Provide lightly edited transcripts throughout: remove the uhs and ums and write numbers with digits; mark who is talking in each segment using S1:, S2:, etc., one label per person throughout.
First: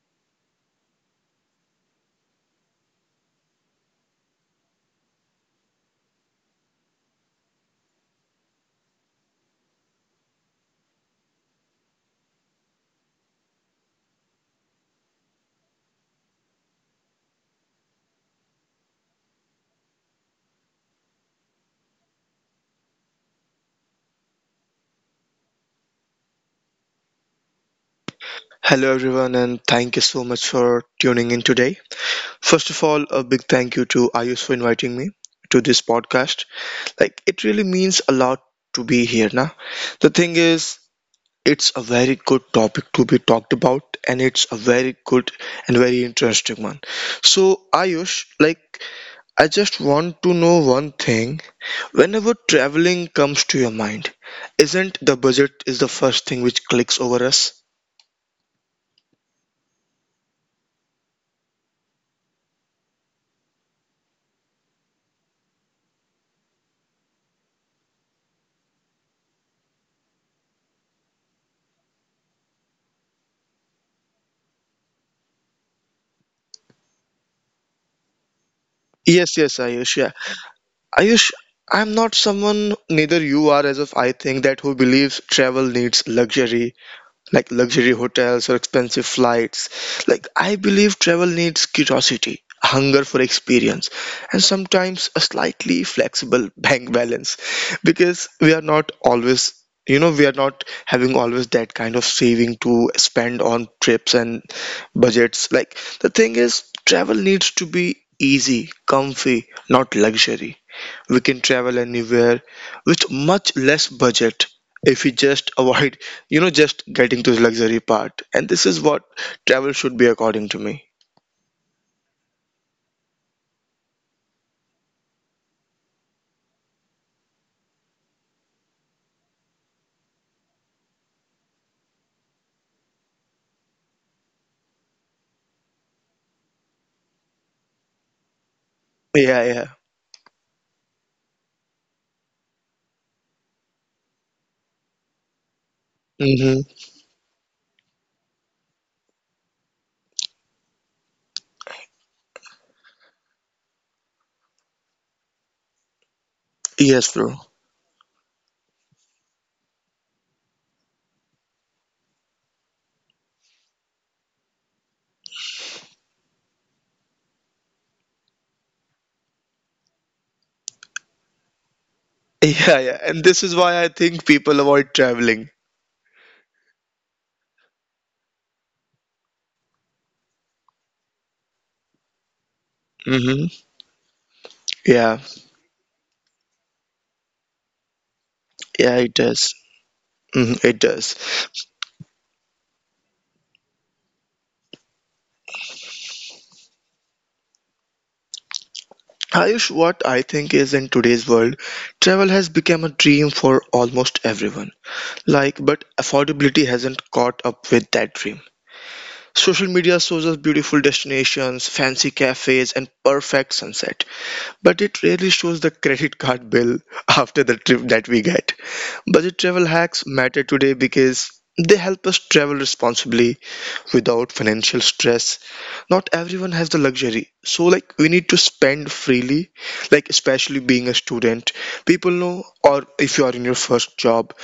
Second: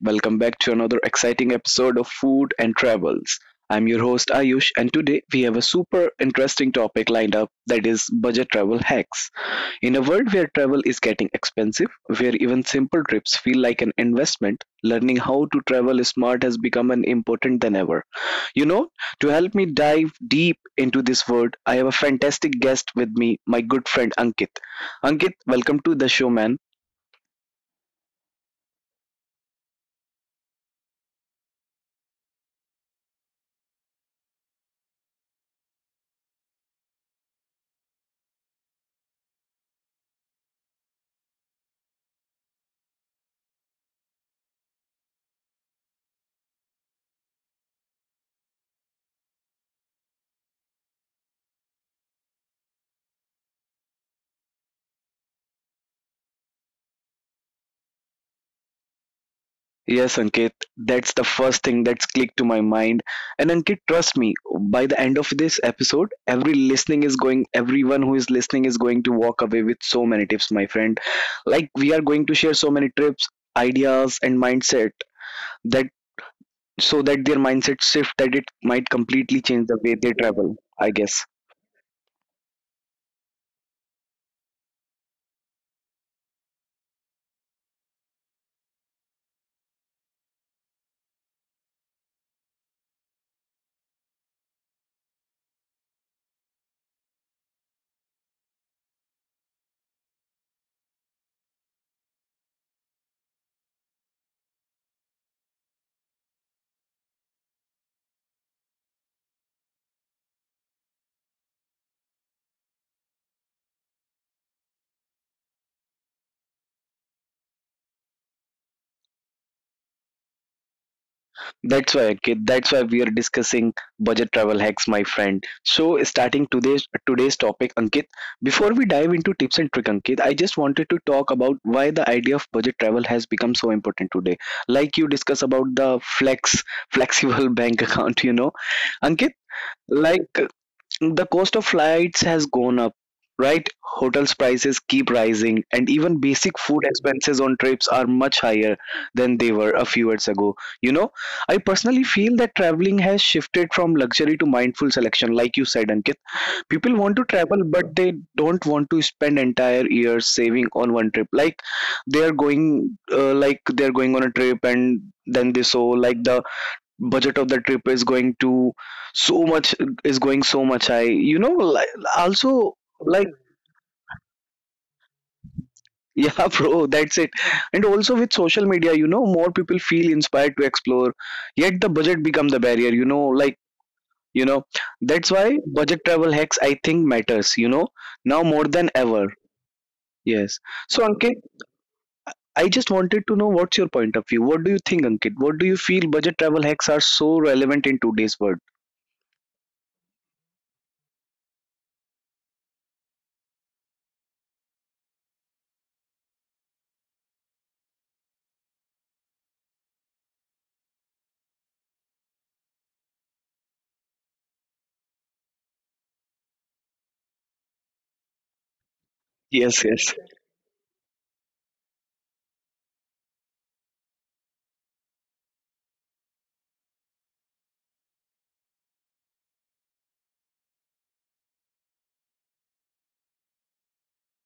S1: Welcome back to another exciting episode of Food and Travels. I'm your host Ayush, and today we have a super interesting topic lined up that is budget travel hacks. In a world where travel is getting expensive, where even simple trips feel like an investment, learning how to travel smart has become an important than ever. You know, to help me dive deep into this world, I have a fantastic guest with me, my good friend Ankit. Ankit, welcome to the show, man.
S2: Hello, everyone, and thank you so much for tuning in today. First of all, a big thank you to Ayush for inviting me to this podcast. Like, it really means a lot to be here now. The thing is, it's a very good topic to be talked about, and it's a very good and very interesting one. So, Ayush, like, I just want to know one thing. Whenever traveling comes to your mind, isn't the budget is the first thing which clicks over us?
S1: Yes, Ankit, that's the first thing that's clicked to my mind. And Ankit, trust me, by the end of this episode, every listening is going, everyone who is listening is going to walk away with so many tips, my friend. Like we are going to share so many tips, ideas, and mindset that so that their mindset shift that it might
S2: Yes,
S1: completely
S2: yes,
S1: change the way
S2: Ayush.
S1: they
S2: Yeah.
S1: travel. I guess.
S2: Ayush, I'm not someone, neither you are, as if I think that who believes travel needs luxury like luxury hotels or expensive flights. Like, I believe travel needs curiosity, hunger for experience, and sometimes a slightly flexible bank balance because we are not always. We are not having always that kind of saving to spend on trips and budgets. Like, the thing is, travel needs to be easy, comfy, not luxury. We can travel anywhere with much less budget if we just avoid just getting to the luxury part, and this is what travel should be according to me.
S1: That's why, okay, that's why we are discussing budget travel hacks, my friend. So, starting today's topic, Ankit. Before we dive into tips and trick, Ankit, I just wanted to talk about why the idea of budget travel has become so important today. Like you discuss about the flex, flexible bank account, you know, Ankit.
S2: Yeah, yeah.
S1: Like the cost of flights has gone up, right? Hotels prices keep rising, and even basic
S2: Mm-hmm.
S1: food expenses on trips are much higher than they were a few years ago. You know, I personally feel that traveling has shifted from luxury to mindful selection, like you said, Ankit.
S2: Yes,
S1: People want
S2: bro.
S1: to travel, but they don't want to spend entire years saving on one trip. Like they are going, like they are going on a trip, and then they saw like the budget of the trip is going to so much is going so much high you know like,
S2: yeah
S1: also
S2: yeah and this
S1: like
S2: is why I think people avoid traveling.
S1: yeah bro, that's it. And also with social media, you know, more people feel inspired to explore, yet the budget become the barrier, you know,
S2: Mm-hmm.
S1: like you know
S2: Yeah,
S1: that's why budget travel hacks, I think, matters, you know, now more
S2: yeah,
S1: than
S2: it
S1: ever.
S2: does. Hmm,
S1: Yes.
S2: it does.
S1: So Ankit, I just wanted to know what's your point of view, what do you think, Ankit, what do you feel budget travel hacks are so relevant in today's world.
S2: Ayush, what I think is in today's world, travel has become a dream for almost everyone. Like, but affordability hasn't caught up with that dream. Social media shows us beautiful destinations, fancy cafes, and perfect sunset, but it rarely shows the credit card bill after the trip that we get. Budget travel
S1: Yes,
S2: hacks
S1: yes.
S2: matter today because they help us travel responsibly without financial stress. Not everyone has the luxury, so like we need to spend freely, like especially being a student. People know, or if you are in your first job,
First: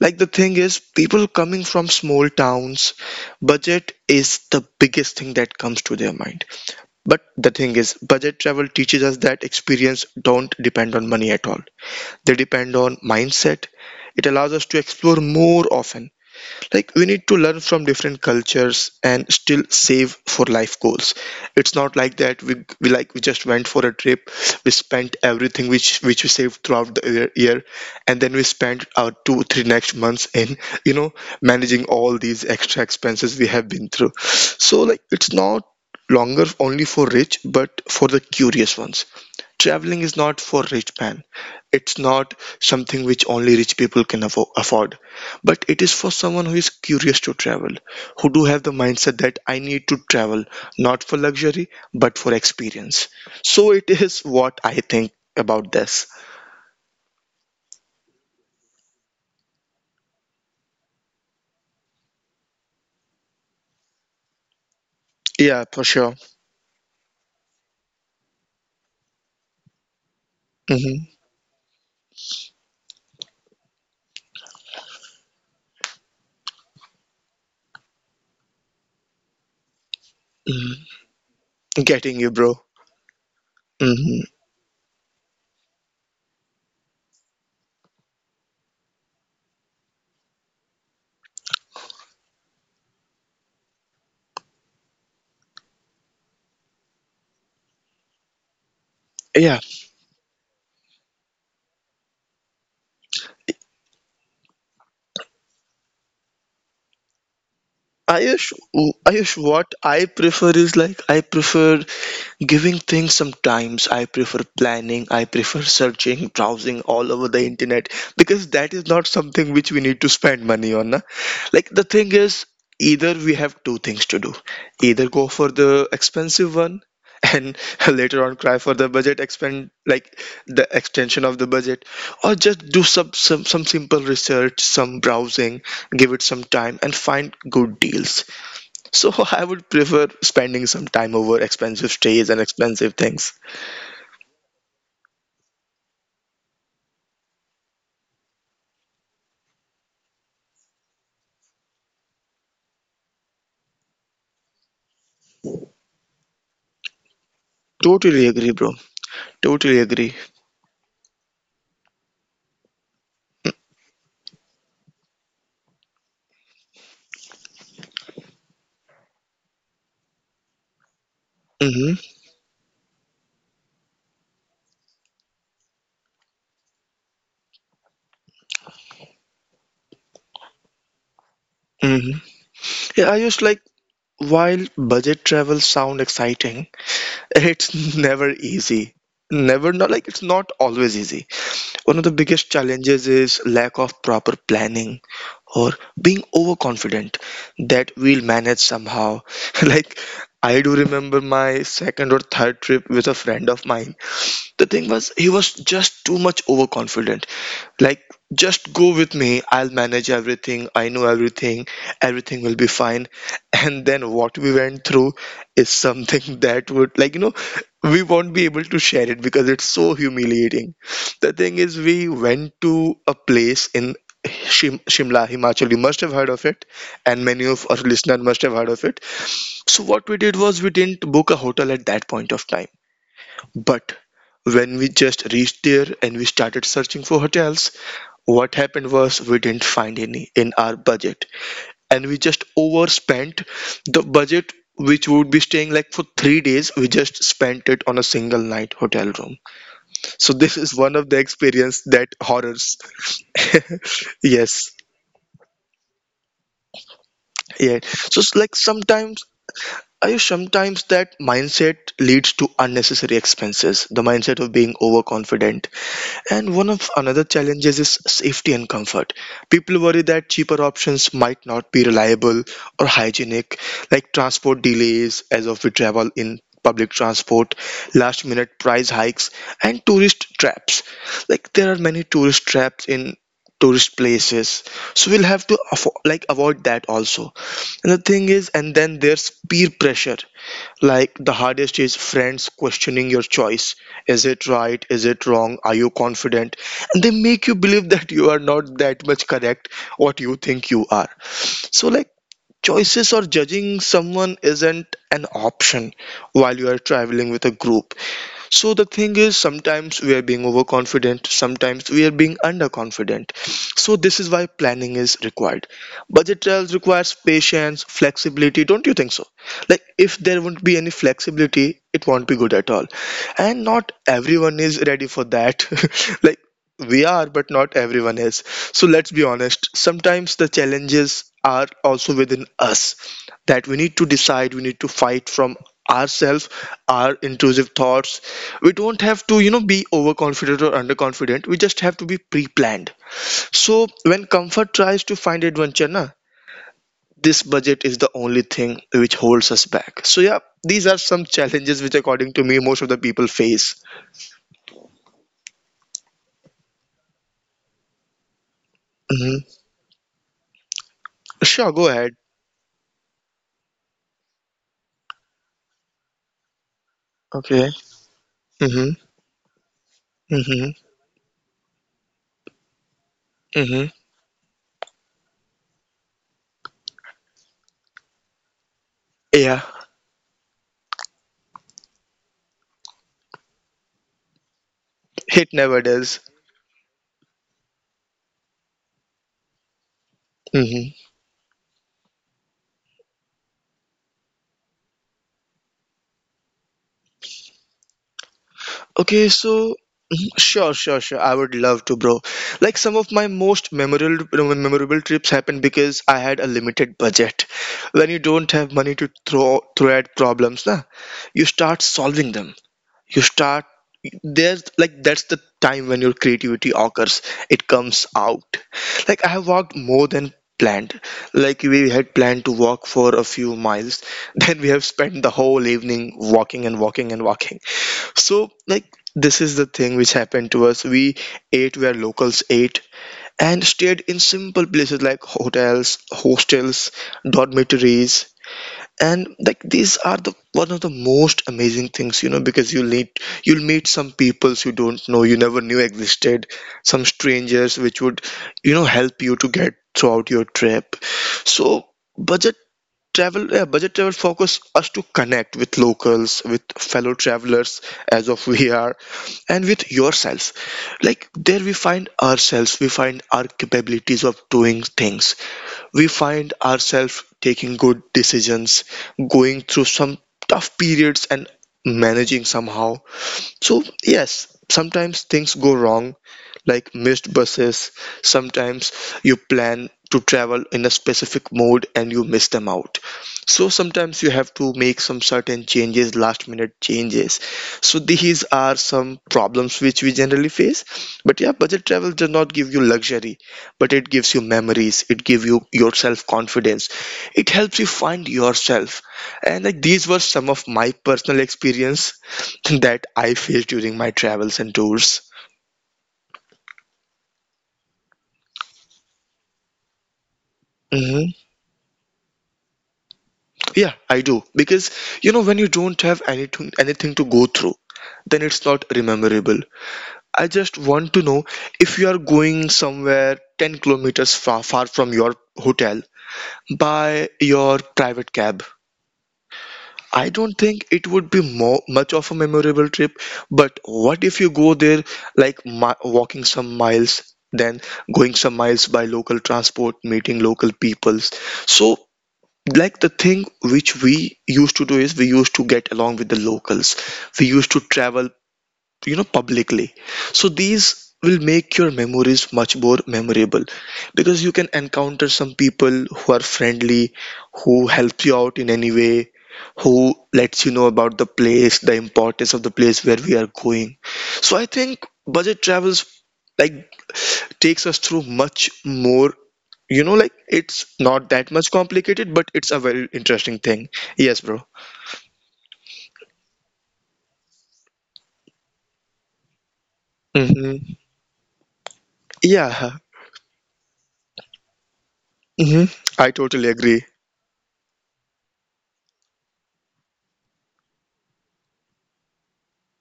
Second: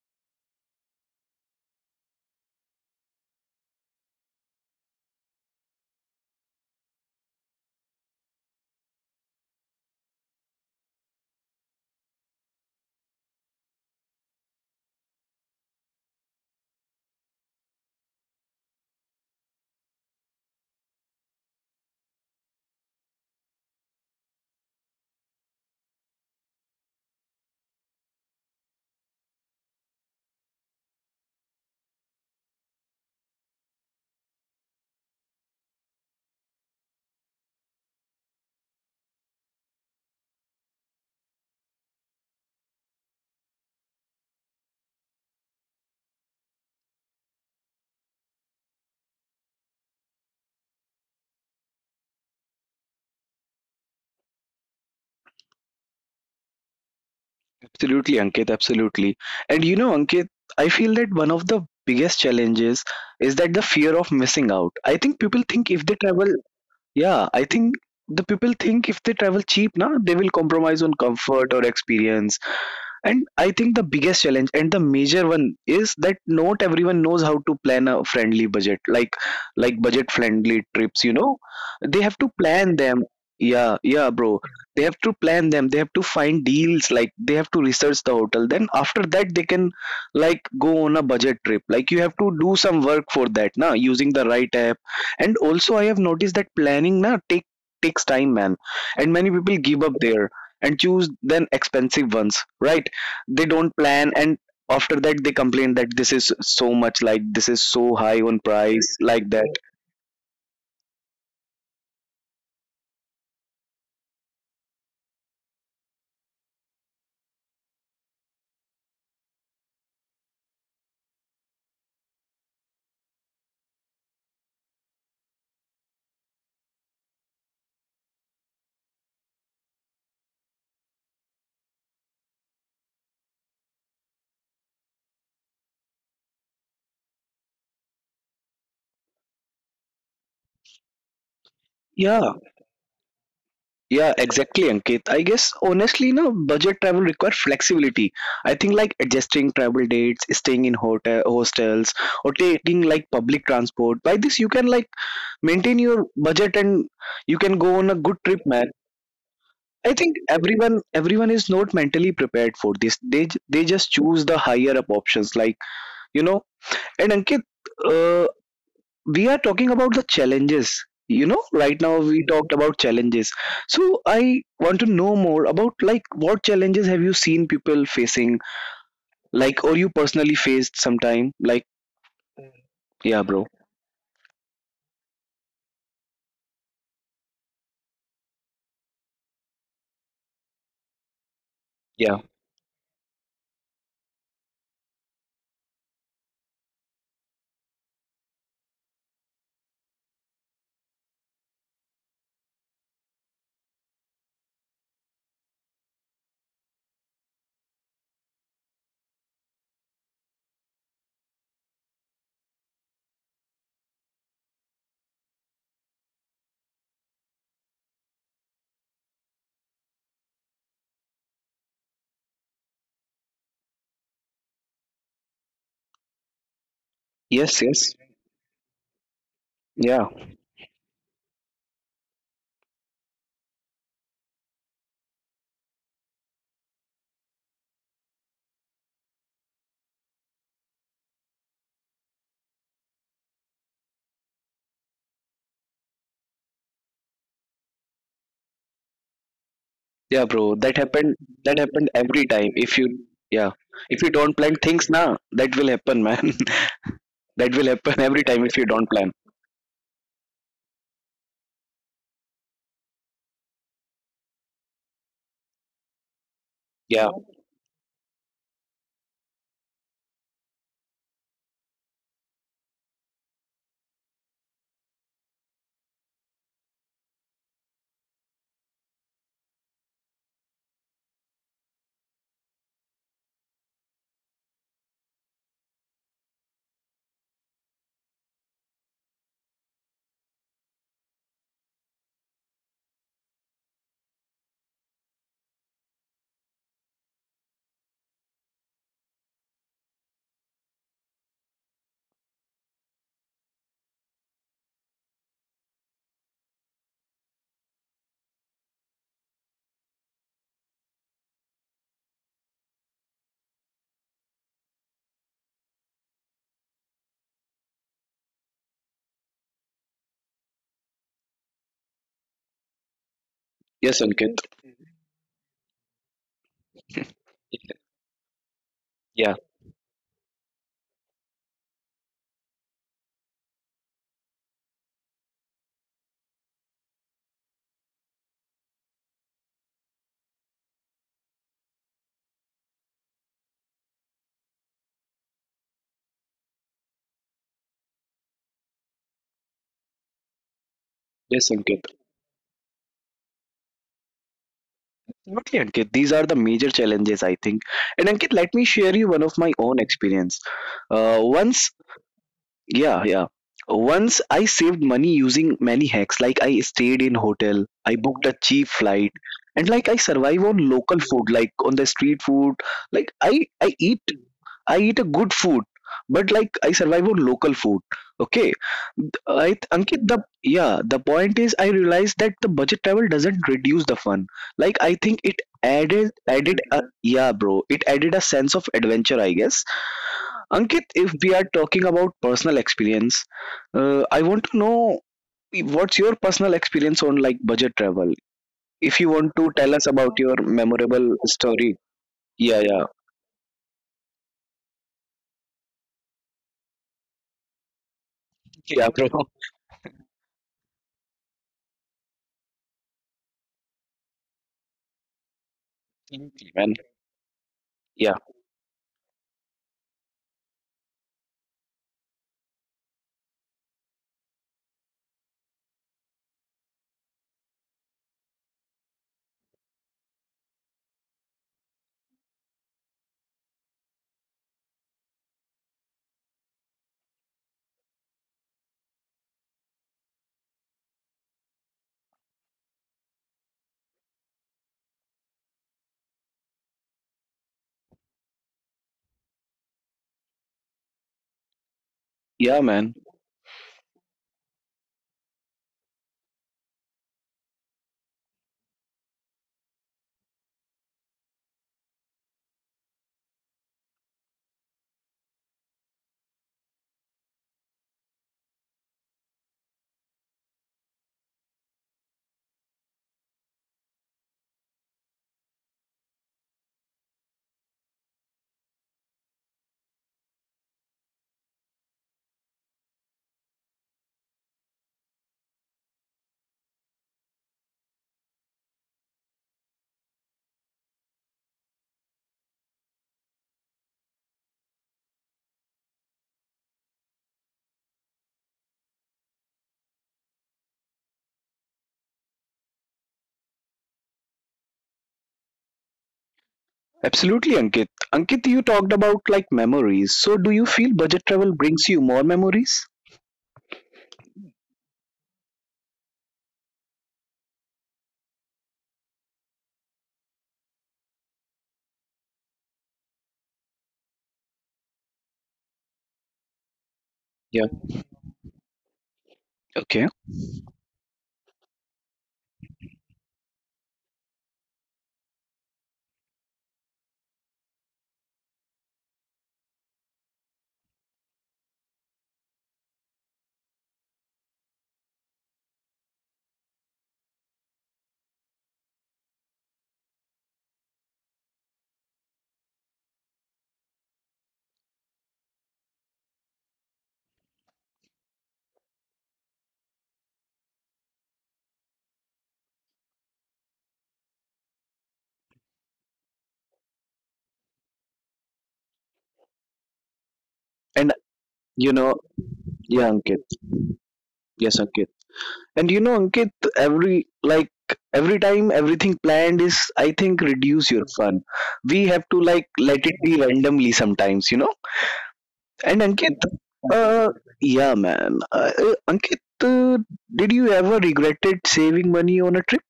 S2: like the thing is, people coming from small towns, budget is the biggest thing that comes to their mind. But the thing is, budget travel teaches us that experience don't depend on money at all. They depend on mindset. It allows us to explore more often, like we need to learn from different cultures and still save for life goals. It's not like that we like we just went for a trip, we spent everything which we saved throughout the year, and then we spent our 2-3 next months in you know managing all these extra expenses we have been through. So like it's not longer only for rich but for the curious ones. Traveling is not for rich man. It's not something which only rich people can afford, but it is for someone who is curious to travel, who do have the mindset that I need to travel not for luxury but for experience. So it is what I think about this.
S1: Absolutely, Ankit, absolutely. And you know, Ankit, I feel that one of the biggest challenges is that the fear of missing out. I think people think
S2: Yeah,
S1: if they
S2: for sure.
S1: travel, yeah, I think the people think if they travel cheap, na, they will compromise on
S2: Hmm.
S1: comfort or experience. And I think the biggest challenge and the major one is that not everyone knows how to plan a friendly budget, like budget friendly
S2: Hmm.
S1: trips. You know, they have to
S2: Getting you,
S1: plan
S2: bro.
S1: them. Yeah, yeah,
S2: Hmm.
S1: bro. They have to plan them. They have to find deals. Like they have to research the hotel. Then after that, they can like go on a budget trip. Like you have to do some work for that, na, using the right app. And also, I have noticed that planning, na, takes time, man. And many people
S2: Yeah,
S1: give up there and choose then expensive ones, right? They don't plan, and after that they complain that this is so much like this is so high on price like that.
S2: Ayush, what I prefer is like I prefer Giving things sometimes I prefer planning, I prefer searching, browsing all over the internet because that is not something which we need to spend money on. Na? Like the thing is, either we have two things to do, either go for the expensive one and later on cry for the budget expend, like the extension of the budget, or just do some simple research, some browsing, give it some time and find good deals. So I would prefer spending some time over expensive
S1: Yeah,
S2: stays and expensive things.
S1: yeah, exactly, Ankit, I guess honestly, no, budget travel require flexibility. I think like adjusting travel dates, staying in hotel hostels, or taking like public transport. By this you can like maintain your budget, and you can go on a good
S2: Totally
S1: trip,
S2: agree,
S1: man.
S2: bro. Totally
S1: I think
S2: agree.
S1: everyone, everyone is not mentally prepared for this. They they just choose the higher up options, like, you know. And Ankit, uh, we are talking about the challenges, you know, right
S2: Hmm.
S1: now we talked about challenges. So I want to know more about like what challenges have you seen people facing, like, or you personally faced sometime, like.
S2: Hmm. Yeah, I
S1: Yeah,
S2: just like
S1: bro.
S2: while budget travel sound exciting, it's never easy. Never not like It's not always easy. One of the
S1: Yeah.
S2: biggest challenges is lack of proper planning or being overconfident that we'll manage somehow. Like, I do remember my second or third trip with a friend of mine. The thing was he was just too much overconfident. Like, just go with me, I'll manage everything, I know everything, everything will be fine. And then what we went through is something that would like we won't be able to share it because it's so humiliating. The thing is we went to a place in Shimla, Himachal, you must have heard of it, and many of our
S1: Yes, yes.
S2: listeners must have heard of it. So, what we
S1: Yeah,
S2: did was we didn't book a hotel at that point of time, but when we just reached there and we started searching for hotels, what happened was we didn't find any in our budget. And we just overspent the budget which would be staying like for 3 days. We just spent it on a single night hotel room. So
S1: yeah,
S2: this
S1: bro,
S2: is one
S1: that
S2: of the
S1: happened. That
S2: experience that
S1: happened every time
S2: horrors.
S1: if you yeah if you don't
S2: Yes.
S1: plan things now, that will happen, man. That
S2: Yeah.
S1: will happen
S2: So it's
S1: every
S2: like
S1: time if you don't
S2: sometimes
S1: plan.
S2: I sometimes that mindset leads to unnecessary expenses. The mindset of being overconfident. And one of another
S1: Yeah.
S2: challenges is safety and comfort. People worry that cheaper options might not be reliable or hygienic, like transport delays as of we travel in public transport, last minute price hikes, and tourist traps. Like there are many tourist traps in tourist places, so we'll have to avoid that also. And the thing is, and then there's peer pressure. Like the hardest is friends questioning your choice. Is it right? Is it wrong? Are you confident? And they make you believe that you are not that much correct what you think you are. So, like, choices or judging someone isn't an option while you are traveling with a group. So the thing is, sometimes we are being overconfident, sometimes we are being underconfident. So this is why planning is required. Budget trails requires patience, flexibility. Don't you think so? Like if there won't be any flexibility, it won't be good at all. And not
S1: Yes,
S2: everyone is
S1: Ankit.
S2: ready for that. Like, we are but not everyone is. So let's be honest,
S1: Yeah.
S2: sometimes the challenges are also within us, that we need to decide, we need to fight from ourselves, our intrusive thoughts. We don't have to be overconfident or underconfident, we just have to be pre-planned. So when comfort tries to find adventure na, this budget is the only thing which holds us back. So yeah, these are some challenges which
S1: Yes, Ankit.
S2: according to me most of the people face.
S1: Absolutely, Ankit. These are the major challenges, I think. And Ankit, let me
S2: Hmm.
S1: share you one of my own experience.
S2: Sure, go ahead.
S1: Once yeah, yeah. Once I saved money using many hacks. Like I stayed in
S2: Okay.
S1: hotel, I booked Mhm. a cheap flight, and like I
S2: Hmm.
S1: survive on local food, like on the street food. Like I
S2: Mm-hmm.
S1: I eat, I eat a good food, but like I survive on local food. Okay,
S2: Yeah,
S1: I Ankit the yeah the point is I realized that the budget travel doesn't reduce the fun. Like I think
S2: it
S1: it
S2: never does.
S1: added added a yeah, bro. It added a sense of adventure, I guess. Ankit,
S2: Mm-hmm.
S1: if we are talking about personal experience, I want to know what's your personal experience on like budget travel. If you
S2: Okay,
S1: want to
S2: so
S1: tell us
S2: mhm,
S1: about your
S2: sure.
S1: memorable
S2: I would love
S1: story.
S2: to, bro.
S1: Yeah,
S2: Like
S1: yeah.
S2: some of my most memorable trips happened because I had a limited budget. When you don't have
S1: Okay.
S2: money
S1: Yeah,
S2: to
S1: bro. Definitely.
S2: throw at problems, na, you start solving them. You start there's like That's the time when your creativity
S1: Man.
S2: occurs, it comes
S1: Yeah.
S2: out. Like, I have walked more than planned. Like we had planned to walk for a few miles, then we have spent the whole evening walking and walking and walking. So like this is the thing which happened to us. We ate where locals ate and stayed in simple places like hotels, hostels, dormitories. And like these are the one of the most amazing things, you know, because you'll meet some peoples you don't know, you never knew existed, some strangers which would help you to get throughout your trip. So budget
S1: Yeah, man.
S2: travel yeah, budget travel focus us to connect with locals, with fellow travelers as of we are, and with yourself. Like there we find ourselves, we find our capabilities of doing things, we find ourselves taking good decisions, going through some tough periods and managing somehow. So, yes, sometimes things go wrong, like missed buses. Sometimes you plan to travel in a specific mode and you miss them out. So, sometimes you have to make some certain changes, last minute changes. So, these are some problems which we generally face. But yeah, budget travel does not give you luxury, but it gives you memories, it gives you your self confidence, it helps you find yourself. And like these were some of my personal experience that I face during my travels and tours.
S1: Absolutely, Ankit. Ankit, you talked about like memories. So do you feel
S2: Hmm.
S1: budget travel brings you more memories?
S2: Yeah, I do.
S1: Mm.
S2: Because you know, when you don't have anything to go through, then it's not rememberable. I just want to know if you are going somewhere 10 kilometers far from your hotel by your
S1: Yeah.
S2: private cab. I
S1: Okay.
S2: don't think it would be more much of a memorable trip, but what if you go there like walking some miles, then going some miles by local transport, meeting local peoples. So, like, the thing which we used to do is we used to get along with the locals. We used to travel, publicly. So these will make your memories much more memorable, because you can encounter some people who are friendly, who help you out in any way, who lets you know about the place, the importance of the place where we are going. So I think budget travels, like, takes us through much more, like, it's not
S1: And
S2: that much
S1: you
S2: complicated,
S1: know,
S2: but it's a very
S1: yeah,
S2: interesting
S1: Ankit.
S2: thing. Yes, bro.
S1: Yes, Ankit. And you know, Ankit, every like every time everything planned is, I think,
S2: Hmm.
S1: reduce your fun. We have to like
S2: Yeah.
S1: let it be randomly sometimes, you know.
S2: Hmm.
S1: And
S2: I
S1: Ankit,
S2: totally agree.
S1: uh, yeah, man. Ankit, did you ever regretted saving money on a trip?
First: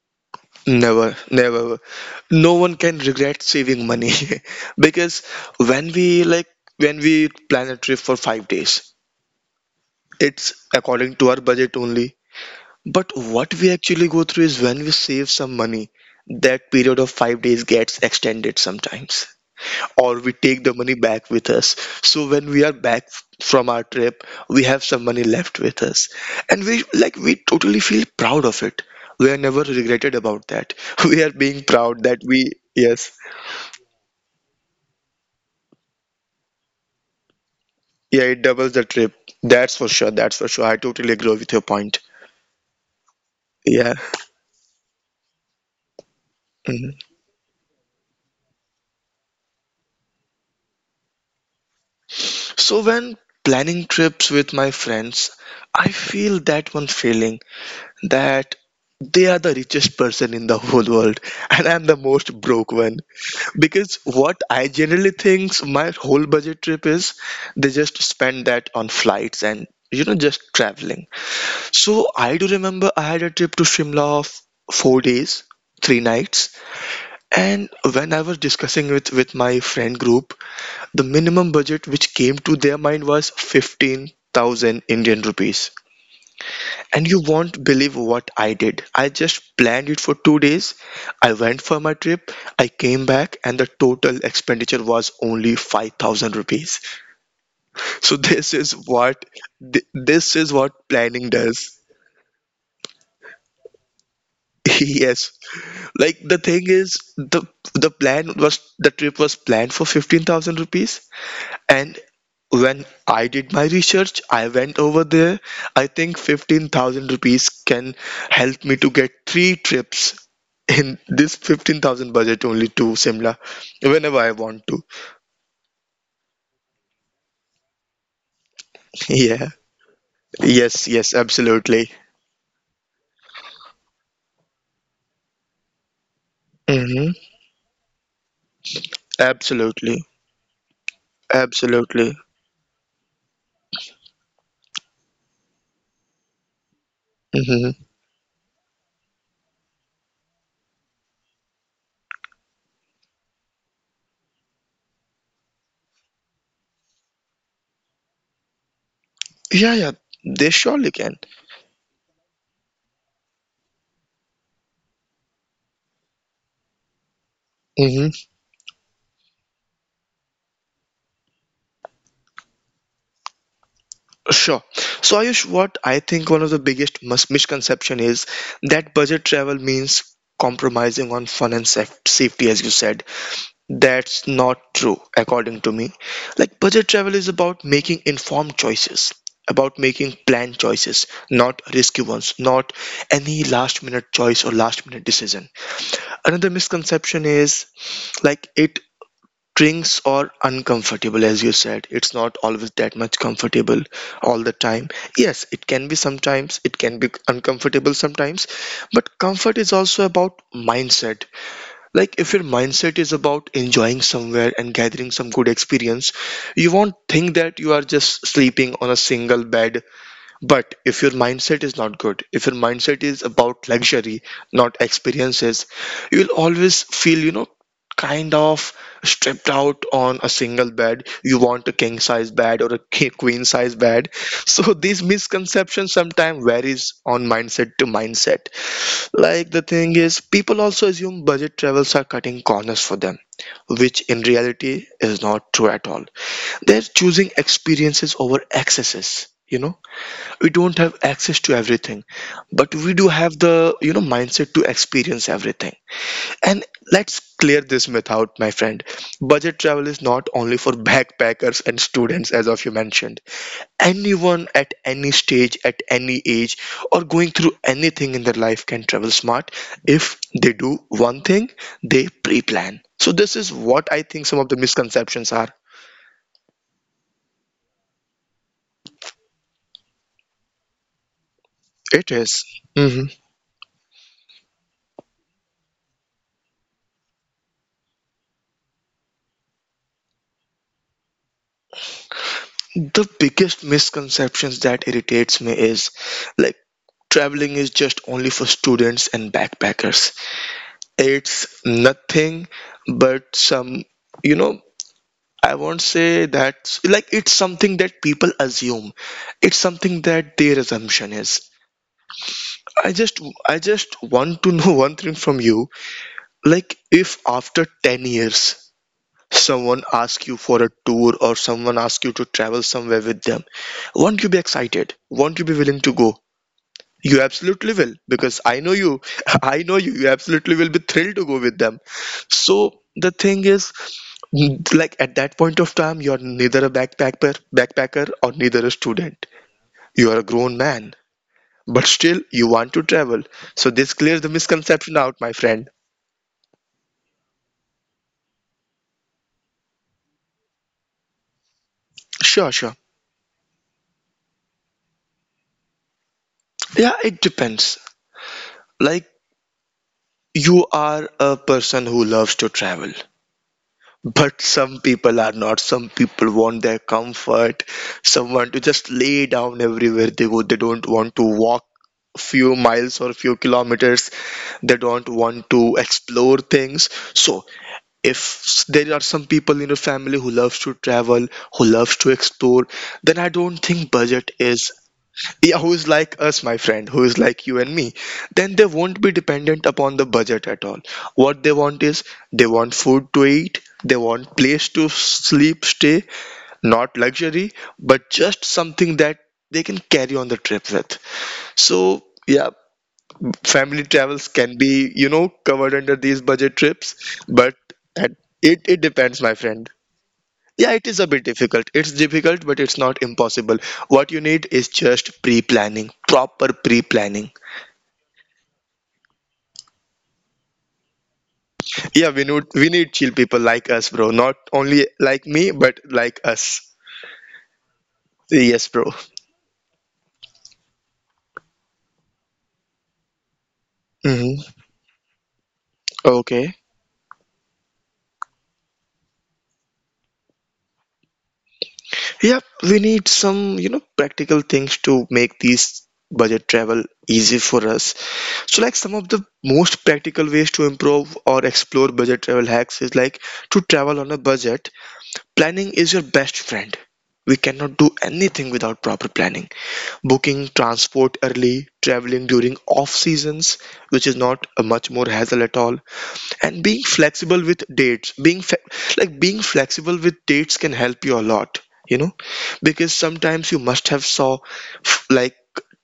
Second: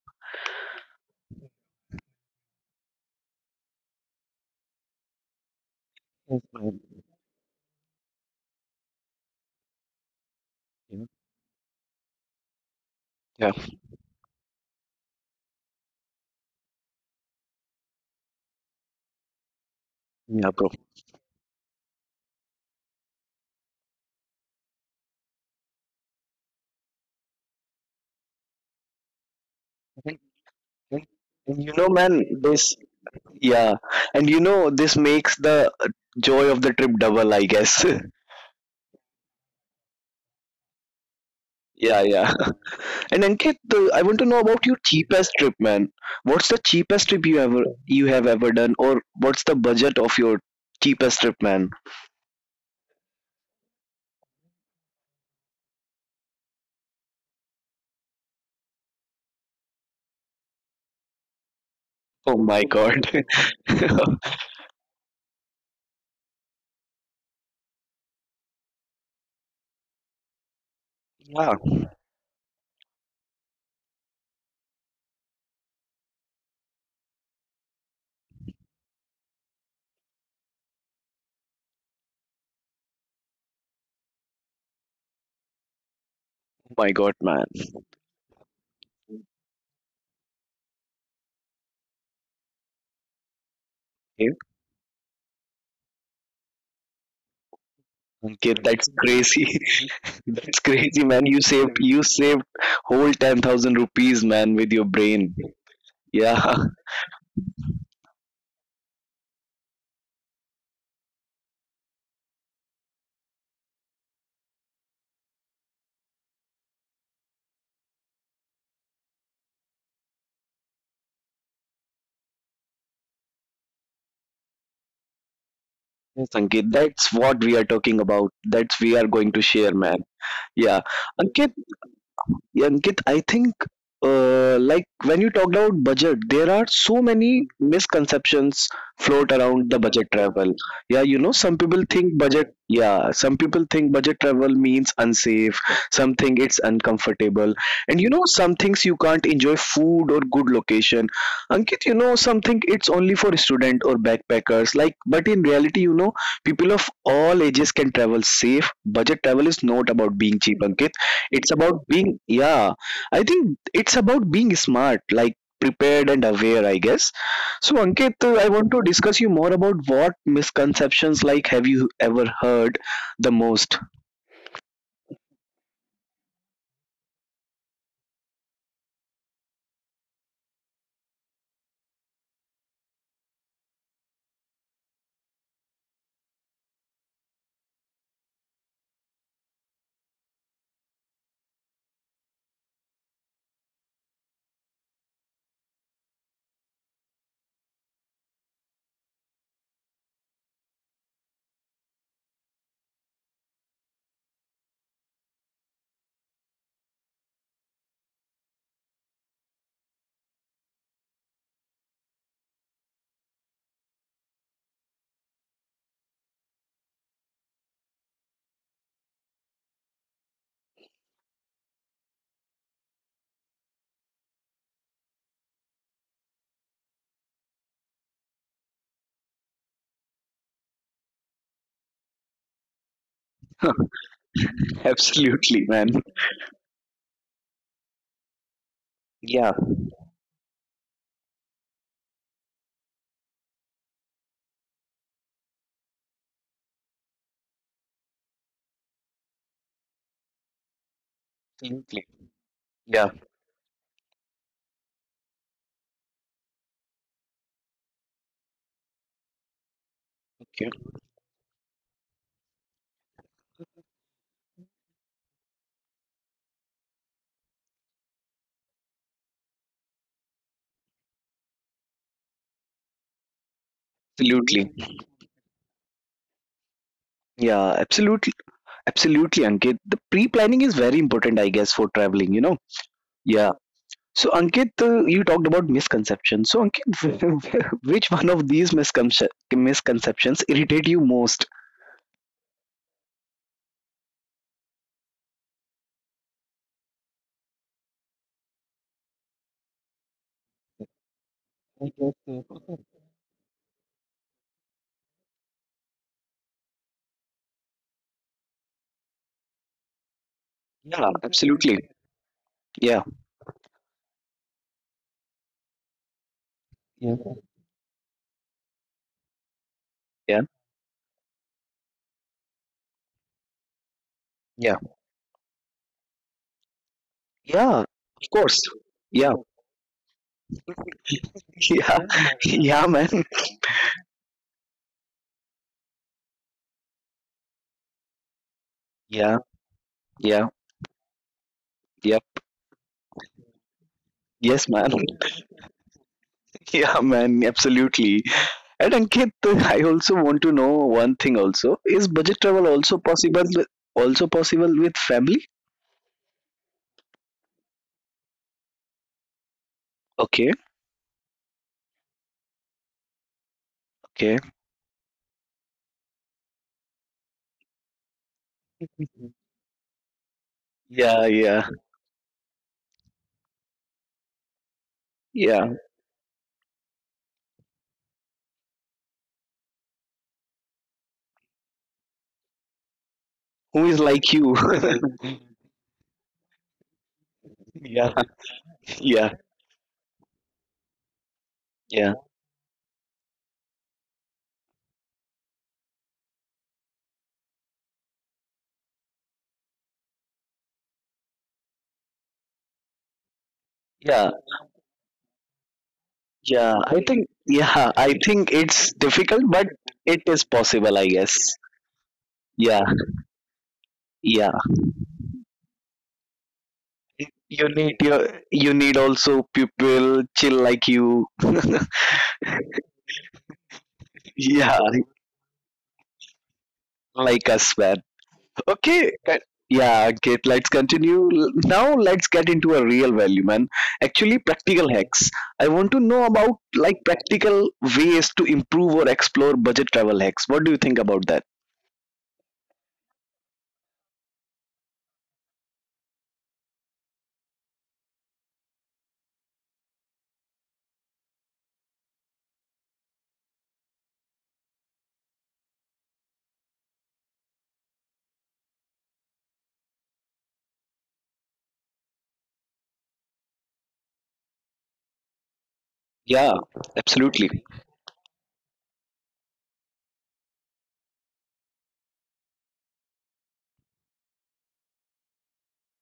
S2: Never, never. No one can regret saving money, because when we like when we plan a trip for 5 days, it's according to our budget only. But what we actually go through is when we save some money, that period of 5 days gets extended sometimes, or we take the money back with us. So when we are back from our trip, we have some money left with us. And we totally feel proud of it. We are never regretted about that. We are
S1: And
S2: being proud that we, yes.
S1: yeah, and you know, this makes the joy of the trip double, I guess.
S2: Yeah, it doubles the trip. That's for sure. That's for sure. I totally agree with your
S1: Yeah,
S2: point.
S1: yeah. And Ankit, the, I want
S2: Yeah.
S1: to know about your cheapest trip, man. What's the cheapest
S2: Mhm.
S1: trip you have ever done, or what's the budget of your cheapest trip, man?
S2: So when planning trips with my friends, I feel that one feeling that they are the richest person in the whole world and I'm the
S1: Oh
S2: most
S1: my
S2: broke
S1: God.
S2: one. Because what I generally think my whole budget trip is, they just spend that on flights and, you know, just traveling.
S1: Ah, oh
S2: So I do remember I had a trip to Shimla of 4 days, three nights. And when I was discussing with my friend group, the minimum budget which came to their mind was 15,000 Indian rupees.
S1: my God,
S2: And you
S1: man.
S2: won't believe what I did. I just planned it for 2 days. I went for my trip. I came back, and the
S1: Okay,
S2: total expenditure was only 5,000 rupees. So,
S1: Ankit,
S2: this
S1: that's
S2: is
S1: crazy.
S2: what,
S1: That's
S2: this is
S1: crazy,
S2: what
S1: man.
S2: planning does.
S1: You saved whole 10,000 rupees, man, with your brain.
S2: Yes,
S1: Yeah.
S2: like, the thing is, the plan was, the trip was planned for 15,000 rupees. And when I did my research, I went over there. I think 15,000 rupees can help me to get three trips in this 15,000 budget only to Simla whenever I want to.
S1: Yes, Ankit, that's what we are talking about. That's we are going to
S2: Yeah.
S1: share, man. Yeah,
S2: Yes, yes,
S1: Ankit.
S2: absolutely.
S1: Ankit, I think like when you talked about budget, there are so
S2: Mm-hmm.
S1: many misconceptions float around the
S2: Absolutely.
S1: budget travel. Yeah, you know, some people
S2: Absolutely.
S1: think budget. Yeah, some people think budget travel means unsafe. Something it's uncomfortable,
S2: Mm-hmm.
S1: and you know, some things you can't enjoy food or good location. Ankit, you know, some think it's only for student or backpackers. Like, but in reality, you know, people of all ages can travel safe. Budget travel is not
S2: Yeah,
S1: about
S2: yeah,
S1: being cheap,
S2: they
S1: Ankit,
S2: surely
S1: it's
S2: can.
S1: about being yeah, I think it's about being smart, like prepared and aware, I guess. So Ankit, I want
S2: Mm-hmm.
S1: to discuss you more about what misconceptions, like, have you ever heard the most.
S2: Sure. So, Ayush, what I think, one of the biggest misconception is that budget travel means compromising on fun and safety, as you said. That's not true, according to me. Like, budget travel is about making informed choices, about making planned choices, not risky ones, not any last minute choice or last minute decision. Another misconception is, like, it drinks are uncomfortable. As you said, it's not always that much comfortable all the time. Yes, it can be sometimes, it can be uncomfortable sometimes, but comfort is also about mindset. Like, if your mindset is about enjoying somewhere and gathering some good experience, you won't think that you are just sleeping on a single bed. But if your mindset is not good, if your mindset is about luxury, not experiences, you'll always feel, you know, kind of stripped out on a single bed. You want a king size bed or a queen size bed. So these
S1: Absolutely, man.
S2: misconceptions sometimes varies on mindset to mindset.
S1: Yeah,
S2: Like, the thing is, people also assume budget travels are cutting corners for them, which in reality is not true at all. They're choosing experiences over excesses. You know, we don't have access to everything, but we do have the, you know, mindset to experience everything. And let's clear this myth out, my friend. Budget travel is not only for backpackers and students, as of you mentioned. Anyone at any stage, at any age, or going through anything in their life can travel smart if they do one thing: they pre-plan. So this is what I think some of the
S1: absolutely.
S2: misconceptions are.
S1: Yeah, absolutely. Absolutely, Ankit, the pre-planning is very important, I guess, for traveling,
S2: It
S1: you know.
S2: is.
S1: Yeah. So Ankit, you talked about misconceptions. So Ankit, which one of these misconceptions irritate you most?
S2: The biggest misconceptions that irritates me is, like, traveling is just only for students and backpackers. It's nothing but some, you know, I won't say that, like, it's something that people assume, it's something that their
S1: Yeah,
S2: assumption is.
S1: absolutely. Yeah,
S2: I just, I just want to know one thing from you. Like, if after 10 years someone
S1: yeah,
S2: asks you for a tour, or someone asks you to travel somewhere with them, won't you
S1: yeah,
S2: be excited? Won't you be willing to go? You
S1: yeah.
S2: absolutely
S1: Of
S2: will,
S1: course.
S2: because I know
S1: Yeah,
S2: you. I know you. You absolutely will be thrilled to go
S1: yeah,
S2: with them.
S1: yeah, man.
S2: So the thing is, like, at that point of time, you're neither a backpacker or neither a
S1: Yeah,
S2: student.
S1: yeah,
S2: You are a grown man,
S1: yeah.
S2: but still you want to travel. So this clears the
S1: Yes, man.
S2: misconception out, my friend.
S1: Yeah, man. Absolutely. And Ankit, I also want to know one thing. Also, is budget travel
S2: Sure, sure.
S1: also possible? Also possible with family?
S2: Yeah, it depends. Like,
S1: Okay,
S2: you are a person who loves to travel.
S1: okay.
S2: But some people are not. Some people want their comfort, someone to just lay down everywhere they go. They don't
S1: Yeah,
S2: want to
S1: yeah,
S2: walk few miles or few kilometers. They don't want
S1: yeah.
S2: to explore things. So, if there are some people in your family who loves to travel, who loves to explore, then I don't
S1: Who is
S2: think
S1: like
S2: budget
S1: you?
S2: is. Yeah, who's like us, my friend, who's like you and me,
S1: Yeah,
S2: then they won't be
S1: yeah,
S2: dependent upon the budget at all. What they want
S1: yeah,
S2: is, they want food to eat, they want place to sleep, stay, not luxury, but just something that they can carry on the trip with. So, yeah, family
S1: yeah,
S2: travels can be, you know, covered under these budget
S1: yeah. I
S2: trips.
S1: think,
S2: But
S1: yeah, I
S2: that-
S1: think
S2: it
S1: it's
S2: depends,
S1: difficult,
S2: my
S1: but
S2: friend.
S1: it is
S2: Yeah, it
S1: possible, I
S2: is a bit
S1: guess.
S2: difficult. It's difficult, but
S1: Yeah,
S2: it's not impossible. What you
S1: yeah.
S2: need is just pre-planning, proper pre-planning.
S1: You need also people chill like you.
S2: Yeah, we need chill people like us, bro. Not
S1: Yeah,
S2: only like me, but like us.
S1: like us, man.
S2: Yes, bro.
S1: Okay. Right. Yeah, okay, let's continue. Now let's get into a real value, man, actually
S2: Hmm.
S1: practical hacks. I want to know about
S2: Okay.
S1: like practical ways to improve or explore budget travel hacks. What do you think about that?
S2: Yeah, we need some, you know, practical things to make these budget travel easy for us. So, like, some of the most practical ways to improve or explore budget travel hacks is, like, to travel on a budget, planning is your best friend. We cannot do anything without proper planning. Booking transport early, traveling during off seasons, which is not a much more hassle at all,
S1: Yeah,
S2: and being
S1: absolutely.
S2: flexible with dates. Like, being flexible with dates can help you a lot, you know, because sometimes you must have saw, like,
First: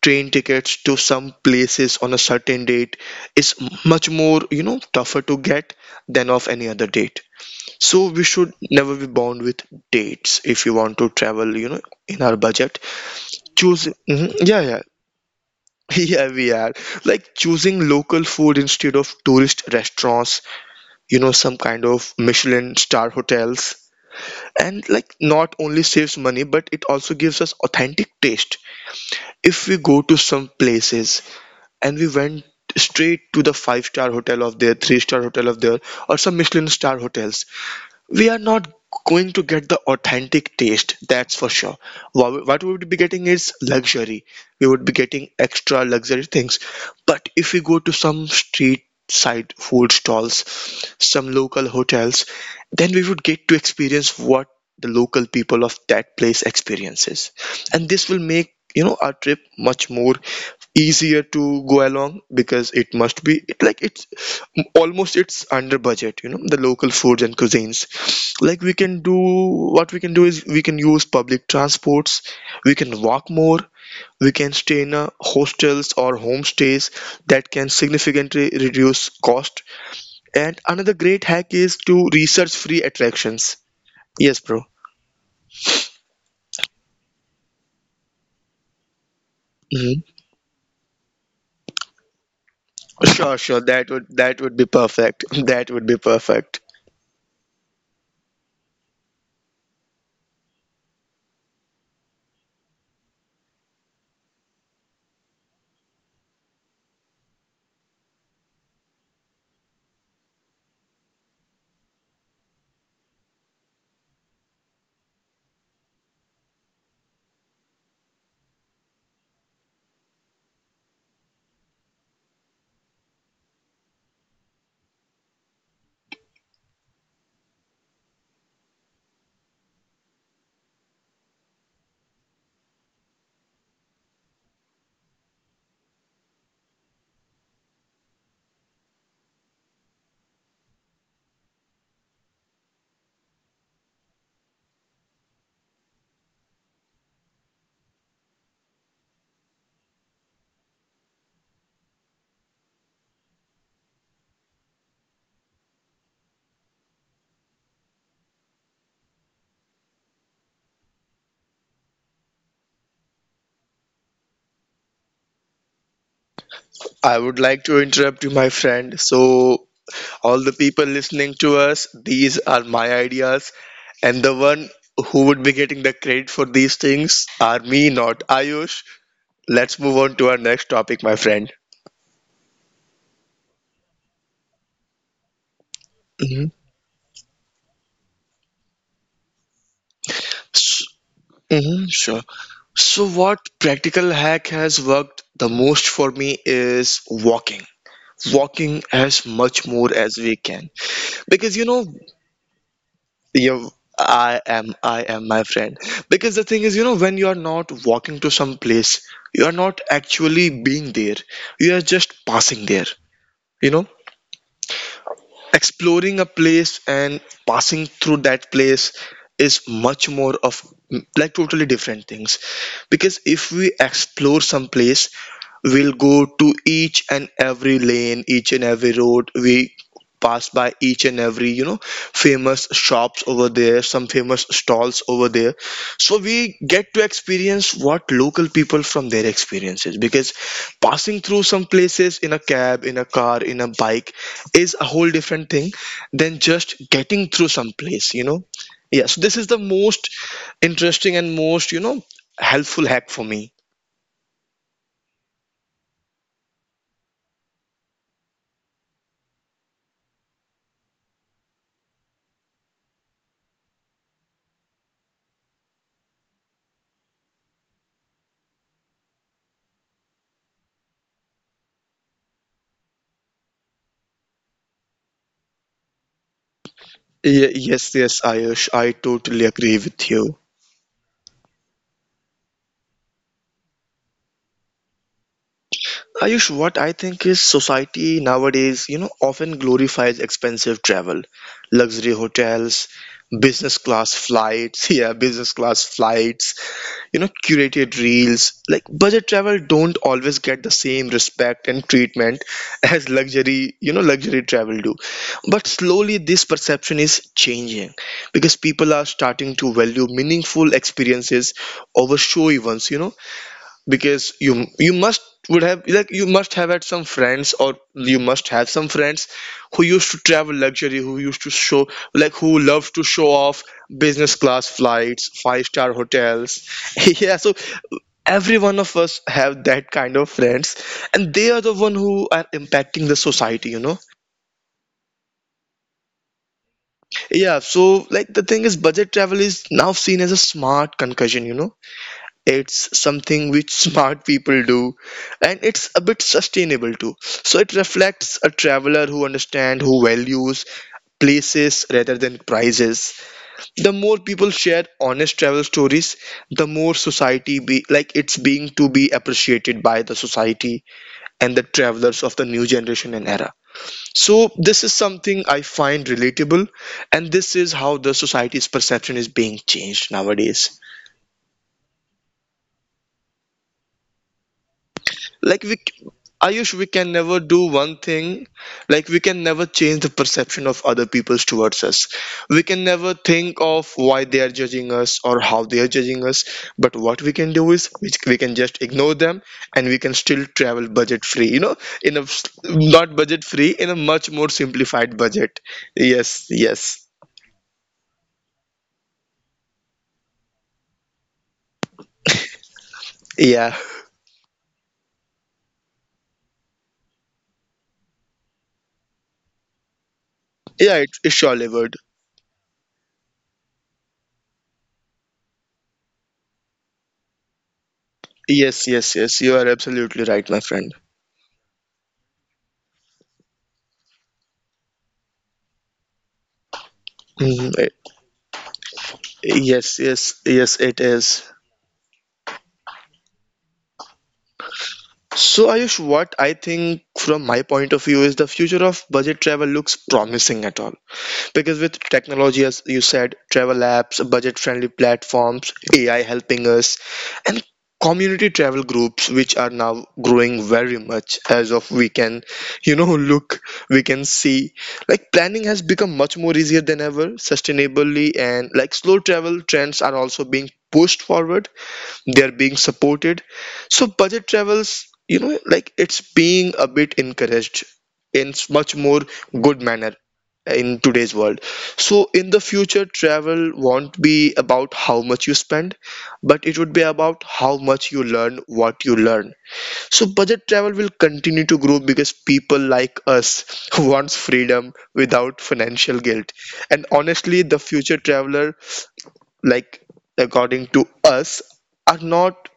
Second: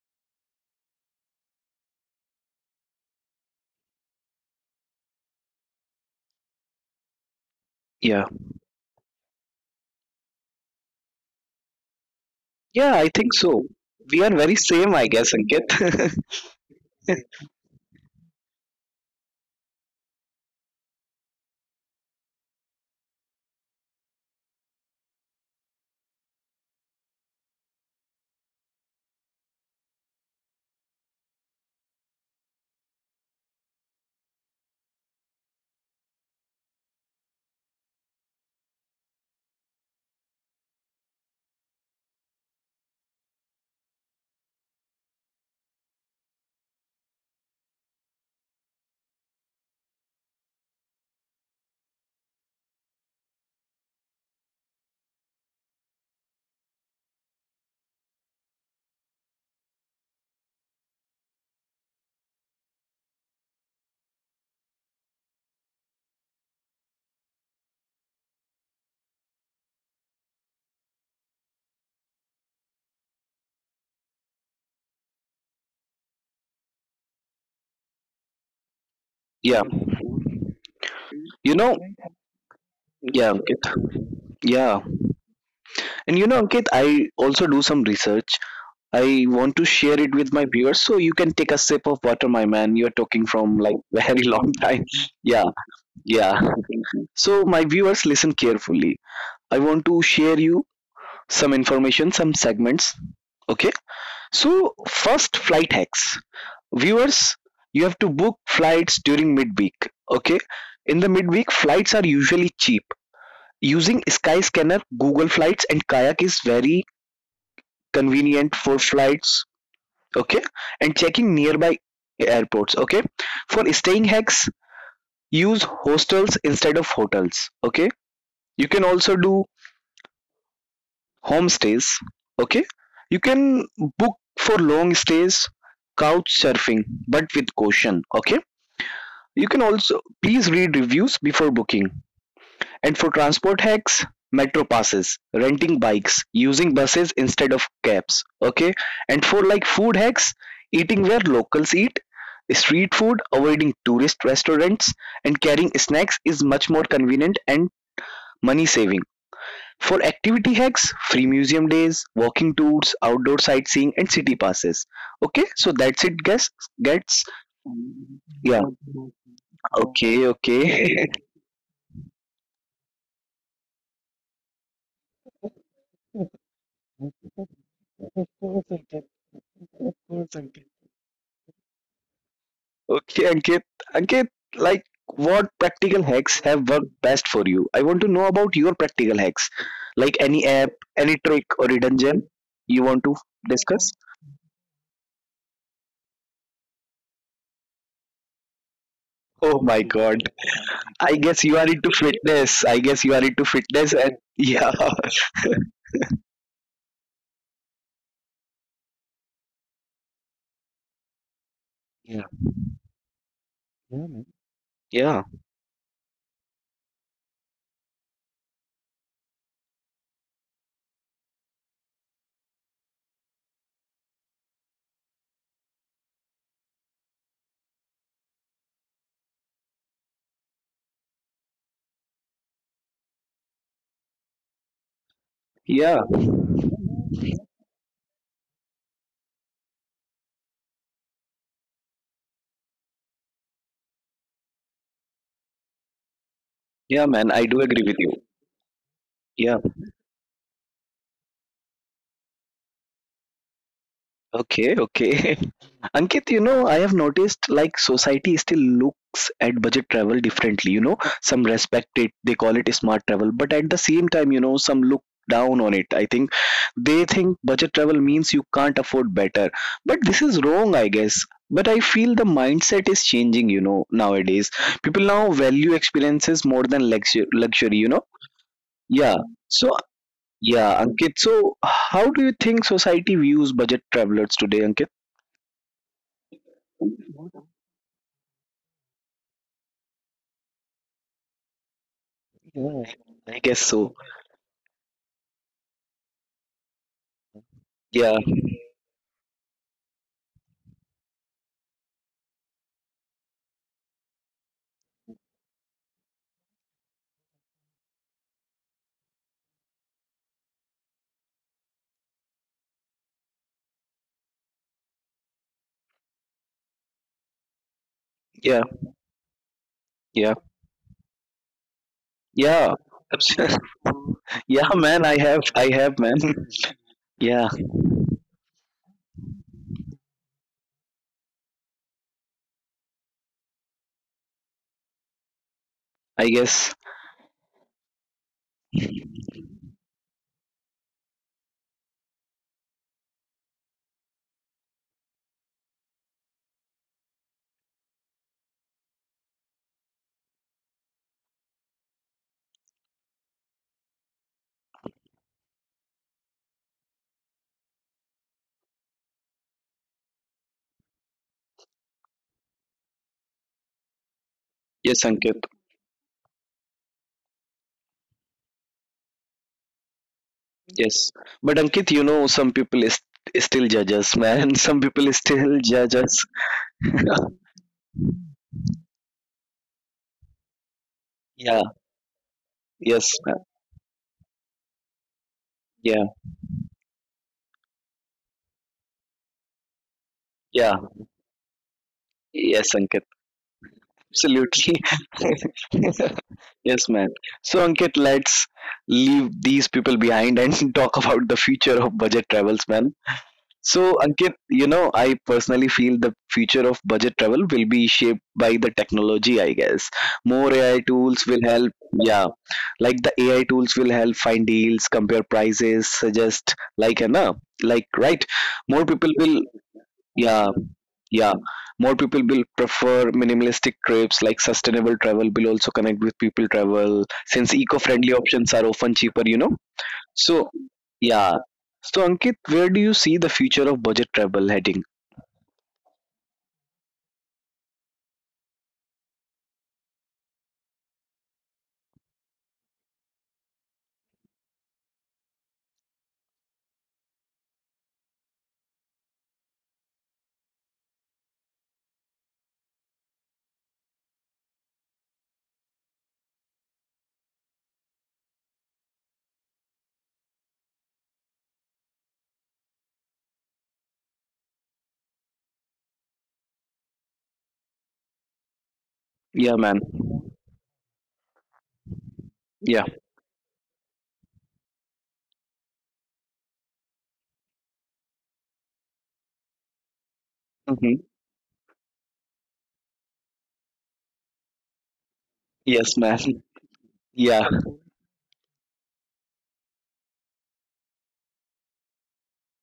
S2: train tickets to some places on a certain date is much more, you know, tougher to get than of any other date. So we
S1: Yeah,
S2: should never be bound with dates if you want to travel, you know, in our budget.
S1: yeah, I think so.
S2: Choose.
S1: We are
S2: Mhm,
S1: very
S2: yeah, yeah.
S1: same, I guess, Ankit.
S2: Yeah, we are. Like, choosing local food instead of tourist restaurants, you know, some kind of michelin star hotels, and like, not only saves money, but it also gives us authentic taste. If we go to some places, and we went straight to the five-star hotel of there, three-star hotel of there, or some michelin star hotels, we are not going to get the authentic taste, that's for sure. What we would be getting is luxury, we would be getting extra luxury things. But if we go to some street side food stalls, some local hotels, then we would get to experience what the local people of that place experiences. And this will make, you know, our trip much more easier to go along, because it must be it, like, it's almost, it's under budget, you know, the local foods and cuisines. Like, we can do, what we can do is we can use public transports, we can walk more, we can stay Wittgensteiner hostels or homestays that can significantly reduce
S1: Yeah,
S2: cost. And another great
S1: you know.
S2: hack is to research free
S1: Yeah,
S2: attractions. Yes,
S1: yeah.
S2: bro.
S1: And you know, Ankit, I also do some research. I want to share it
S2: Mhm.
S1: with my viewers, so you can take a sip of water, my man. You're talking
S2: Sure,
S1: from like
S2: sure. That
S1: very
S2: would
S1: long
S2: that would
S1: time.
S2: be perfect.
S1: Yeah,
S2: That would be
S1: yeah.
S2: perfect.
S1: So, my viewers, listen carefully. I want to share you some information, some segments. Okay. So, first, flight hacks. Viewers, you have to book flights during midweek. Okay. In the midweek, flights are usually cheap. Using Skyscanner, Google Flights, and Kayak is very convenient for flights, okay, and checking nearby airports, okay. For staying hacks, use hostels instead of hotels, okay. You can also do homestays, okay. You can book for long stays, couch surfing but with caution, okay. You can also please read reviews before booking. And for transport hacks, metro passes, renting bikes, using buses instead of cabs. Okay. And for like food hacks, eating where locals eat, street food, avoiding tourist restaurants, and carrying snacks is much more convenient and money saving. For activity hacks, free museum days, walking tours, outdoor sightseeing, and city passes. Okay, so that's it, guys.
S2: I
S1: Gets
S2: would like to interrupt you, my
S1: yeah.
S2: friend. So,
S1: Okay.
S2: all the
S1: Okay,
S2: people
S1: okay.
S2: listening to us, these are my ideas, and the one who would be getting the credit for these things are me, not Ayush. Let's move on to our next topic, my friend.
S1: Okay, Ankit. Ankit, like, what practical hacks have worked best for you? I want to know about your practical hacks. Like any
S2: Mhm.
S1: app, any trick or
S2: Mhm,
S1: hidden
S2: sure.
S1: gem you
S2: So,
S1: want to
S2: what
S1: discuss?
S2: practical hack has worked the most for me is walking. Walking as much
S1: Oh
S2: more
S1: my
S2: as we
S1: god.
S2: can,
S1: I
S2: because,
S1: guess
S2: you
S1: you are
S2: know,
S1: into fitness. I guess you are into
S2: you,
S1: fitness, and
S2: I am,
S1: yeah.
S2: I am my friend. Because the thing is, you know, when you are not walking to some place, you are not actually being there. You are just passing there. You know, exploring a place and passing through that place is much more of like totally different things, because if we explore some place we'll go to each and every lane, each and every road we passed by, each and every, you know, famous shops over there, some famous stalls over there,
S1: Yeah,
S2: so we get to experience what local people from their experiences, because passing through some places in a cab, in a car, in a bike is a whole different thing than just
S1: yeah,
S2: getting
S1: man,
S2: through
S1: I
S2: some
S1: do agree with
S2: place, you know. Yeah, so this is the
S1: you.
S2: most interesting and most, you know, helpful hack for me.
S1: Okay, okay. Ankit, you know, I have noticed like society still looks at budget travel differently. You know, some respect it, they call it smart travel, but at the same time, you know, some look down on it. I think they think budget travel means you can't afford better, but this is wrong, I guess. But I feel the mindset is changing, you know, nowadays. People now value experiences more than luxury,
S2: Yes,
S1: you know?
S2: yes, Ayush, I
S1: Yeah.
S2: totally
S1: So,
S2: agree with you.
S1: yeah, Ankit, so how do you think society views budget travelers today, Ankit?
S2: Ayush, what I think is society nowadays, you know, often glorifies expensive travel, luxury hotels,
S1: I guess
S2: business
S1: so.
S2: class flights, yeah, business class flights, you know, curated
S1: Yeah,
S2: reels. Like budget travel don't always get the same respect and treatment as luxury, you know, luxury travel do. But slowly this perception is changing, because people are starting to value meaningful experiences over showy ones, you know, because you must would have, like, you must have had some friends, or you must
S1: yeah,
S2: have some friends who used to
S1: yeah,
S2: travel luxury, who used to show, like, who
S1: yeah.
S2: love to show off business
S1: Yeah,
S2: class
S1: man.
S2: flights, five
S1: I
S2: star
S1: have, man.
S2: hotels. Yeah,
S1: Yeah,
S2: so every one of us have that kind of friends, and they are the one who are impacting the society, you know.
S1: I guess.
S2: Yeah, so, like, the thing is budget travel is now seen as a smart concussion, you know. It's something which smart people do, and it's a bit sustainable too. So it reflects a traveler who understands, who values places rather than prices. The more people share honest travel stories, the more society be like it's being to be appreciated by the society and the travelers of the new generation and era. So this is
S1: Yes,
S2: something
S1: Ankit.
S2: I find relatable, and this is how the society's perception is being changed nowadays.
S1: Yes, but Ankit, you know, some people is, still judge us, man. Some people still
S2: like we
S1: judge us.
S2: c- Ayush, we can never do one thing, like we can never change the perception of other people
S1: Yeah.
S2: towards us, we can
S1: Yes,
S2: never
S1: man.
S2: think of why they are judging us or how they are
S1: Yeah.
S2: judging us. But what we can do is we can just ignore them, and we can still
S1: Yeah.
S2: travel budget free, you know, in a s-
S1: Yes, Ankit.
S2: not budget free, in a much more
S1: Absolutely.
S2: simplified budget. Yes, yes.
S1: Yes, man. So, Ankit, let's leave these people behind and talk about the future of budget travels, man.
S2: Yeah.
S1: So, Ankit, you know, I personally feel the future of budget travel will be shaped by the technology, I guess. More AI
S2: Yeah, it,
S1: tools
S2: it's
S1: will
S2: sure
S1: help,
S2: levered.
S1: yeah, like the AI tools will help find deals, compare prices, suggest, like, you know, like, right? More
S2: Yes,
S1: people
S2: yes, yes,
S1: will,
S2: you are absolutely
S1: yeah,
S2: right, my friend.
S1: yeah, more people will prefer minimalistic trips, like sustainable travel will also connect with people travel since
S2: Mhm.
S1: eco friendly options are often cheaper, you know.
S2: Yes, yes.
S1: So,
S2: Yes, it
S1: yeah.
S2: is.
S1: So, Ankit, where do you see the future of budget travel heading?
S2: So, Ayush, what I think from my point of view is the future of budget travel looks promising at all. Because with technology, as you said, travel apps, budget-friendly platforms, AI helping us, and community travel groups which are now growing very much as of we can, you know, look, we can see, like, planning has become much more easier than ever sustainably, and like slow travel trends are also being pushed forward, they're being supported. So budget travels, you know, like, it's being a bit encouraged in much more
S1: Yeah,
S2: good
S1: man.
S2: manner in today's world. So in the
S1: Yeah.
S2: future travel won't be about how much you spend, but it would be about how much you learn, what you learn. So budget travel will
S1: Hmm.
S2: continue to grow because people like us wants freedom without
S1: Yes,
S2: financial
S1: man.
S2: guilt. And honestly
S1: Yeah.
S2: the future traveler, like, according to us, are not,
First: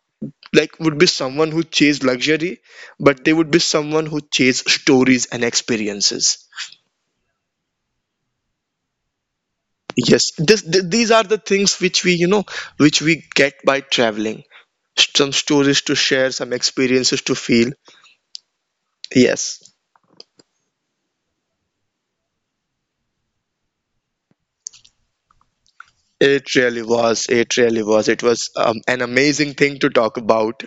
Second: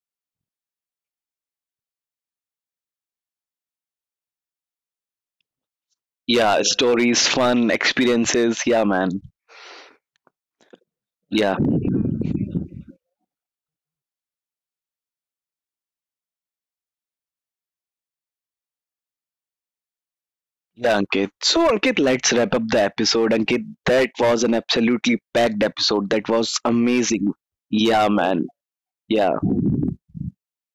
S2: like, would be someone who chase luxury, but they would be someone who chase stories and experiences.
S1: Yeah. Stories, fun, experiences. Yeah, man.
S2: Yes, these are the
S1: Yeah.
S2: things which we, you know, which we get by traveling, some stories to share, some experiences to feel. Yes.
S1: Yeah, Ankit. So, Ankit, let's wrap up the episode. Ankit, that was an absolutely packed episode. That was
S2: It really
S1: amazing.
S2: was, it really
S1: Yeah,
S2: was, it
S1: man.
S2: was an
S1: Yeah.
S2: amazing thing to talk about.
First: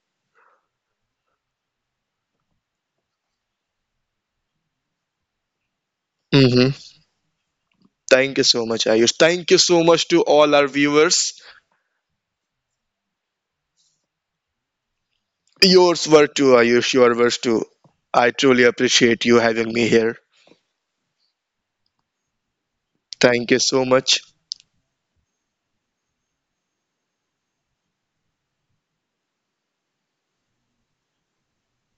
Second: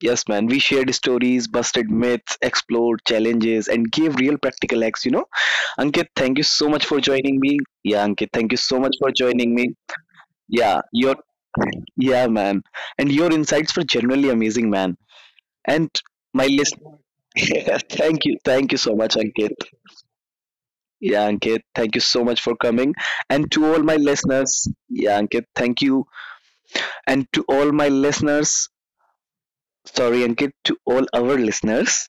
S1: Yes, man. We shared stories, busted myths, explored challenges, and gave real practical acts, you know? Ankit, thank you so
S2: Hmm.
S1: much for joining me. Yeah, Ankit,
S2: Thank you
S1: thank you
S2: so
S1: so
S2: much,
S1: much for
S2: Ayush, thank
S1: joining
S2: you
S1: me.
S2: so much to all our
S1: Yeah, your
S2: viewers.
S1: yeah, man. And your insights were genuinely amazing, man. And
S2: Yours were
S1: my
S2: too,
S1: list
S2: Ayush. Yours were too.
S1: yeah, thank
S2: I
S1: you.
S2: truly
S1: Thank you so much,
S2: appreciate you
S1: Ankit.
S2: having me here.
S1: Yeah, Ankit, thank you so much for coming. And
S2: Thank
S1: to
S2: you
S1: all my
S2: so much.
S1: listeners, yeah, Ankit, thank you. And to all my listeners, sorry, Ankit, to all our listeners,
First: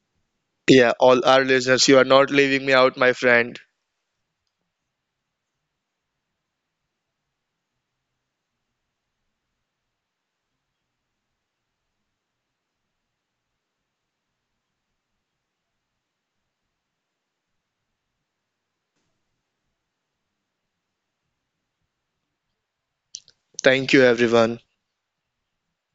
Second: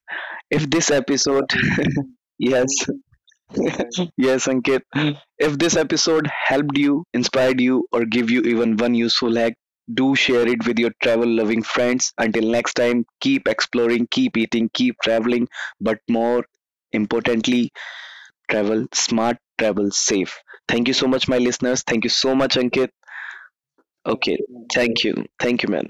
S1: if this
S2: Yeah, all our
S1: episode,
S2: listeners, you are not leaving
S1: yes,
S2: me out, my friend.
S1: Yes, Ankit. If this episode helped you, inspired you, or give you even one useful hack, do share it with your travel loving friends. Until next time, keep exploring, keep eating, keep traveling, but more importantly, travel smart, travel safe. Thank you so much, my listeners. Thank you so much, Ankit.
S2: Thank you,
S1: Okay,
S2: everyone.
S1: thank you. Thank you, man.